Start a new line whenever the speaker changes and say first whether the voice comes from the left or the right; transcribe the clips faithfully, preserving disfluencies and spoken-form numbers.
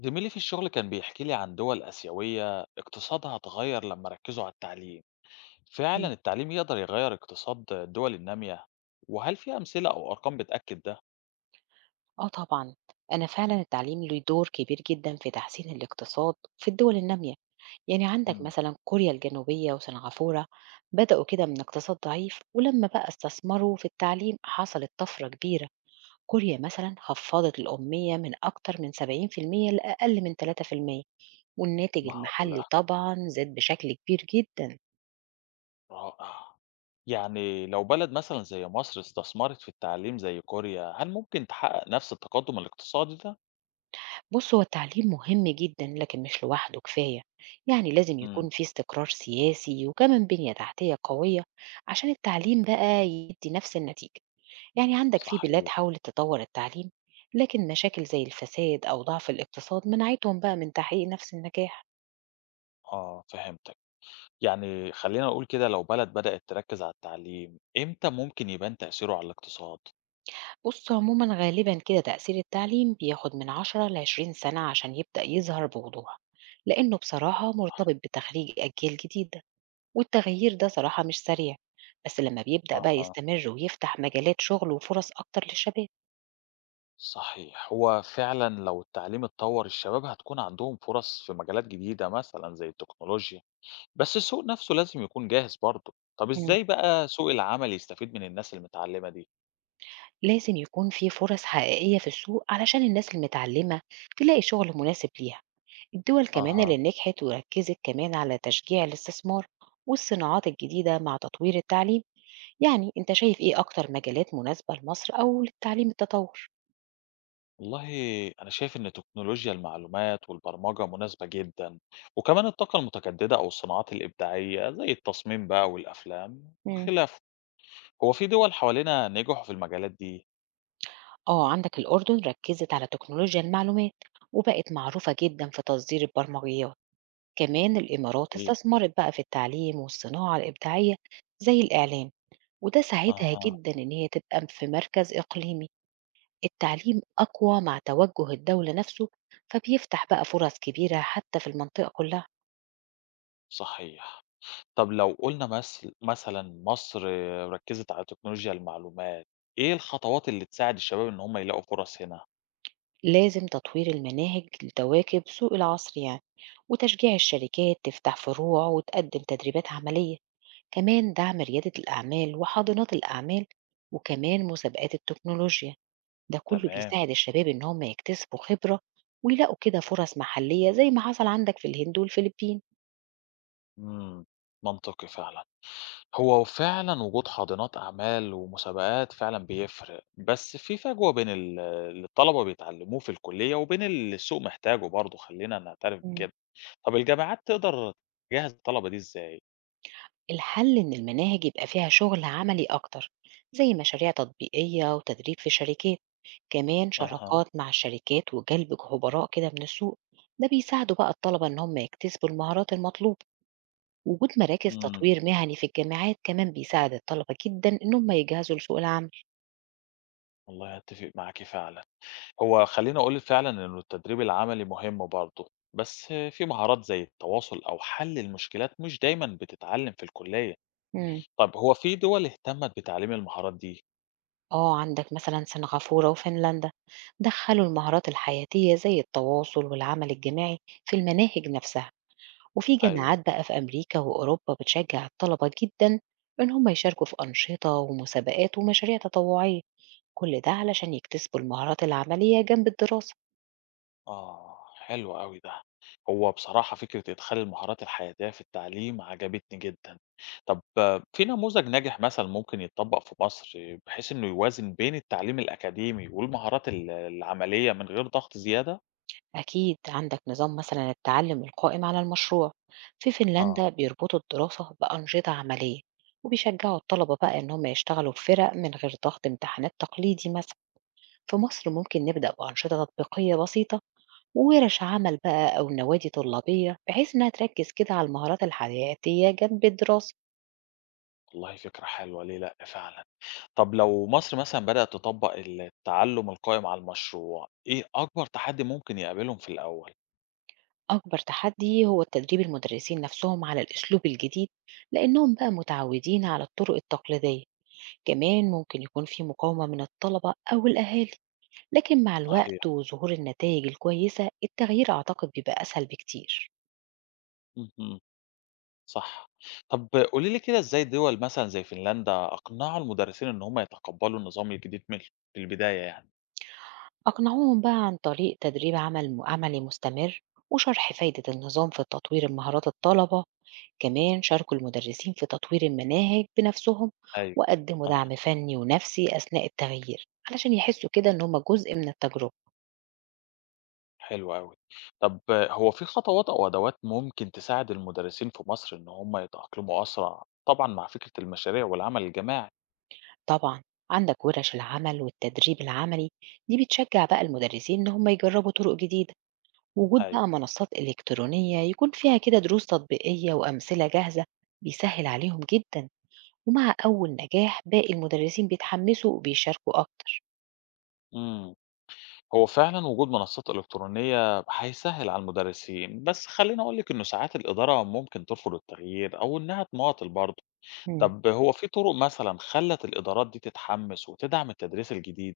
left: زميلي في الشغل كان بيحكي لي عن دول آسيوية اقتصادها اتغير لما ركزوا على التعليم.
right: إمم.
left: فعلا التعليم يقدر يغير اقتصاد الدول النامية. وهل في أمثلة أو أرقام بتأكد ده؟
right: آه طبعًا، أنا فعلًا التعليم له دور كبير جدًا في تحسين الاقتصاد في الدول النامية، يعني عندك
left: مم.
right: مثلًا كوريا الجنوبية وسنغافورة بدأوا كده من اقتصاد ضعيف، ولمّا بقى استثمروا في التعليم حصلت طفرة كبيرة، كوريا مثلًا خفّضت الأمية من أكتر من سبعين في المية لأقل من ثلاثة في المية والناتج
left: معقولة.
right: المحلي طبعًا زاد بشكل كبير جدًا.
left: رائع. يعني لو بلد مثلا زي مصر استثمرت في التعليم زي كوريا هل ممكن تحقق نفس التقدم الاقتصادي ده؟
right: بص هو التعليم مهم جدا لكن مش لوحده كفاية، يعني لازم
left: مم.
right: يكون في استقرار سياسي وكمان بنية تحتية قوية عشان التعليم بقى يدي نفس النتيجة. يعني عندك في بلاد
left: صحيح.
right: حاولت تطور التعليم لكن مشاكل زي الفساد أو ضعف الاقتصاد منعتهم بقى من تحقيق نفس النجاح.
left: اه، فهمتك. يعني خلينا نقول كده لو بلد بدأت تركز على التعليم امتى ممكن يبان تأثيره على الاقتصاد؟
right: بص عموما غالبا كده تأثير التعليم بياخد من عشرة لعشرين سنة عشان يبدأ يظهر بوضوح، لأنه بصراحة مرتبط بتخريج أجيال جديدة، والتغيير ده صراحة مش سريع، بس لما بيبدأ بقى
left: اها.
right: يستمر ويفتح مجالات شغل وفرص أكتر للشباب.
left: صحيح. هو فعلًا لو التعليم اتطوّر، الشباب هتكون عندهم فرص في مجالات جديدة مثلًا زي التكنولوجيا، بس السوق نَفْسه لازم يكون جاهز برضه. طَب
right: مم.
left: إزاي بقى سوق العمل يستفيد من الناس المتعلِّمة دي؟
right: لازم يكون في فرص حقيقية في السوق علشان الناس المتعلمة تلاقي شغل مناسب ليها. الدول كمان اللي
left: أها.
right: نجحت وركزت كمان على تشجيع الاستثمار والصناعات الجديدة مع تطوير التعليم. يعني انت شايف ايه اكتر مجالات مناسبة لمصر او للتعليم التطور؟
left: والله أنا شايف إن تكنولوجيا المعلومات والبرمجة مناسبة جدًا، وكمان الطاقة المتجددة أو الصناعات الإبداعية زي التصميم بقى والأفلام
right: مم.
left: وخلافه. هو في دول حوالينا نجحوا في المجالات دي.
right: اه عندك الأردن ركزت على تكنولوجيا المعلومات وبقت معروفة جدا في تصدير البرمجيات. كمان الإمارات
left: جميل.
right: استثمرت بقى في التعليم والصناعة الإبداعية زي الإعلام، وده ساعدها
left: أها،
right: جدا إن هي تبقى في مركز إقليمي. التعليم أقوى مع توجه الدولة نفسه، فبيفتح بقى فرص كبيرة حتى في المنطقة كلها.
left: صحيح. طب لو قُلنا مثل مثلًا مصر ركّزت على تكنولوجيا المعلومات، إيه الخطوات اللي تساعد الشباب إن هم يلاقوا فرص هنا؟
right: لازم تطوير المناهج لتواكب سوق العصر يعني، وتشجيع الشركات تفتح فروع وتقدم تدريبات عملية. كمان دعم ريادة الأعمال وحاضنات الأعمال وكمان مسابقات التكنولوجيا، ده كله
left: تمام،
right: بيساعد الشباب إن هم يكتسبوا خبرة ويلاقوا كده فرص محلية زي ما حصل عندك في الهند والفلبين.
left: إمم، منطقي فعلًا. هو فعلًا وجود حاضنات أعمال ومسابقات فعلًا بيفرق، بس في فجوة بين ال اللي الطلبة بيتعلموه في الكلية وبين اللي السوق محتاجه برضه، خلّينا نعترف
right: مم.
left: بكده. طب الجامعات تقدر تجهّز الطلبة دي إزاي؟
right: الحل إن المناهج يبقى فيها شغل عملي أكتر، زي مشاريع تطبيقية وتدريب في شركات، كمان
left: أها،
right: شراكات مع الشركات وجلب خبراء كده من السوق، ده بيساعدوا بقى الطلبة إن هم يكتسبوا المهارات المطلوبة. وجود مراكز
left: إمم،
right: تطوير مهني في الجامعات كمان بيساعد الطلبة جدا إن هم يجهزوا لسوق العمل.
left: والله أتّفق معاكِ فعلًا. هو خلّيني أقول لِك فعلًا إنه التدريب العملي مهم برضه، بس في مهارات زي التواصل أو حل المشكلات مش دايمًا بتتعلّم في الكلية،
right: مم.
left: طب هو في دول اهتمت بتعليم المهارات دي؟
right: آه عندك مثلا سنغافورة وفنلندا دخلوا المهارات الحياتية زي التواصل والعمل الجماعي في المناهج نفسها، وفي
left: أيوه،
right: جامعات بقى في أمريكا وأوروبا بتشجع الطلبة جدا إن هم يشاركوا في أنشطة ومسابقات ومشاريع تطوعية، كل ده علشان يكتسبوا المهارات العملية جنب الدراسة.
left: آه، حلو أوي ده. هو بصراحة فكرة إدخال المهارات الحياتية في التعليم عجبتني جدًا. طب آه، في نموذج ناجح مثلًا ممكن يتطبّق في مصر بحيث إنه يوازن بين التعليم الأكاديمي والمهارات ال العملية من غير ضغط زيادة؟
right: أكيد عندك نظام مثلا التعلم القائم على المشروع، في
left: آه.
right: فنلندا بيربطوا الدراسة بأنشطة عملية وبيشجعوا الطلبة بقى إن هم يشتغلوا في فرق من غير ضغط امتحانات تقليدي مثلا. في مصر ممكن نبدأ بأنشطة تطبيقية بسيطة وورش عمل بقى أو نوادي طلابية بحيث إنها تركز كده على المهارات الحياتية جنب الدراسة.
left: والله فكرة حلوة ليه لأ فعلًا. طب لو مصر مثلًا بدأت تطبّق التعلُّم القائم على المشروع، إيه أكبر تحدي ممكن يقابلهم في الأول؟
right: أكبر تحدي هو تدريب المدرسين نفسهم على الأسلوب الجديد لأنهم بقى متعودين على الطرق التقليدية، كمان ممكن يكون في مقاومة من الطلبة أو الأهالي، لكن مع
left: صحيح.
right: الوقت وظهور النتائج الكويسة التغيير أعتقد بيبقى أسهل بكتير.
left: اهم، صح. طب قولي لي كده إزاي دول مثلًا زي فنلندا أقنعوا المدرسين إن هم يتقبّلوا النظام الجديد من في البداية يعني؟
right: أقنعوهم بقى عن طريق تدريب عمل عملي مستمر وشرح فايدة النظام في تطوير مهارات الطلبة، كمان شاركوا المدرسين في تطوير المناهج بنفسهم،
left: أيوه.
right: وقدموا
left: أها،
right: دعم فني ونفسي أثناء التغيير علشان يحسوا كده إن هم جزء من التجربة.
left: حلو أوي. طب هو في خطوات أو أدوات ممكن تساعد المدرسين في مصر إن هم يتأقلموا أسرع، طبعًا مع فكرة المشاريع والعمل الجماعي؟
right: طبعا، عندك ورش العمل والتدريب العملي، دي بتشجع بقى المدرسين إن هم يجربوا طرق جديدة. وجود
left: أيوه.
right: بقى منصات إلكترونية يكون فيها كده دروس تطبيقية وأمثلة جاهزة بيسهل عليهم جدا، ومع أول نجاح باقي المدرسين بيتحمسوا وبيشاركوا أكتر.
left: إمم. هو فعلا وجود منصات إلكترونية هيسهل على المدرسين، بس خليني أقول لك إنه ساعات الإدارة ممكن ترفض التغيير أو إنها تماطل برضه.
right: مم.
left: طب هو في طرق مثلا خلت الإدارات دي تتحمس وتدعم التدريس الجديد؟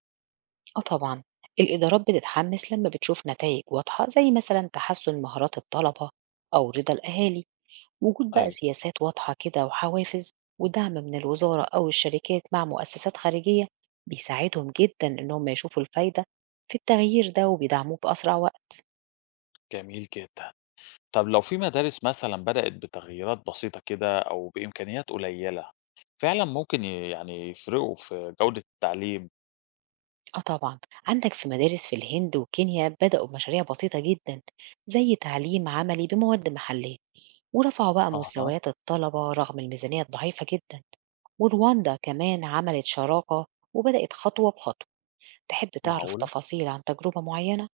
right: آه طبعا، الإدارات بتتحمس لما بتشوف نتائج واضحة زي مثلا تحسن مهارات الطلبة أو رضا الأهالي. وجود بقى
left: أيوه.
right: سياسات واضحة كده وحوافز ودعم من الوزارة أو الشركات مع مؤسسات خارجية بيساعدهم جدا إنهم يشوفوا الفايدة في التغيير ده وبيدعموه بأسرع وقت.
left: جميل جدا. طب لو في مدارس مثلا بدأت بتغييرات بسيطة كده أو بإمكانيات قليلة، فعلا ممكن ي- يعني يفرقوا في جودة التعليم؟
right: آه طبعا، عندك في مدارس في الهند وكينيا بدأوا بمشاريع بسيطة جدا زي تعليم عملي بمواد محلية، ورفعوا بقى
left: أها.
right: مستويات الطلبة رغم الميزانية الضعيفة جدا. ورواندا كمان عملت شراكة وبدأت خطوة بخطوة. تحب تعرف
left: معقولة.
right: تفاصيل عن تجربة معينة؟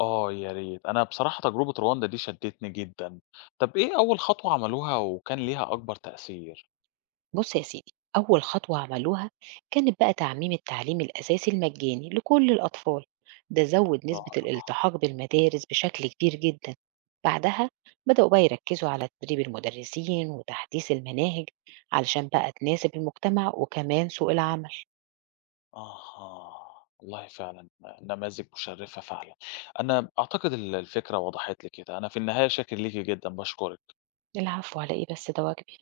left: آه، يا ريت. أنا بصراحة تجربة رواندا دي شدّتني جدًا. طَب إيه أول خطوة عملوها وكان ليها أكبر تأثير؟
right: بص يا سيدي أول خطوة عملوها كانت بقى تعميم التعليم الأساسي المجاني لكل الأطفال، ده زود نسبة
left: رائع.
right: الالتحاق بالمدارس بشكل كبير جدا. بعدها بدأوا بقى يركزوا على تدريب المدرسين وتحديث المناهج علشان بقى تناسب المجتمع وكمان سوق العمل.
left: أها، والله فعلًا نماذج مُشرّفة فعلًا. أنا أعتقد ال الفكرة وضحت لي كده. أنا في النهاية شاكر ليكِ جدًا، باشكرِك.
right: العفو، على إيه بس؟ ده واجب.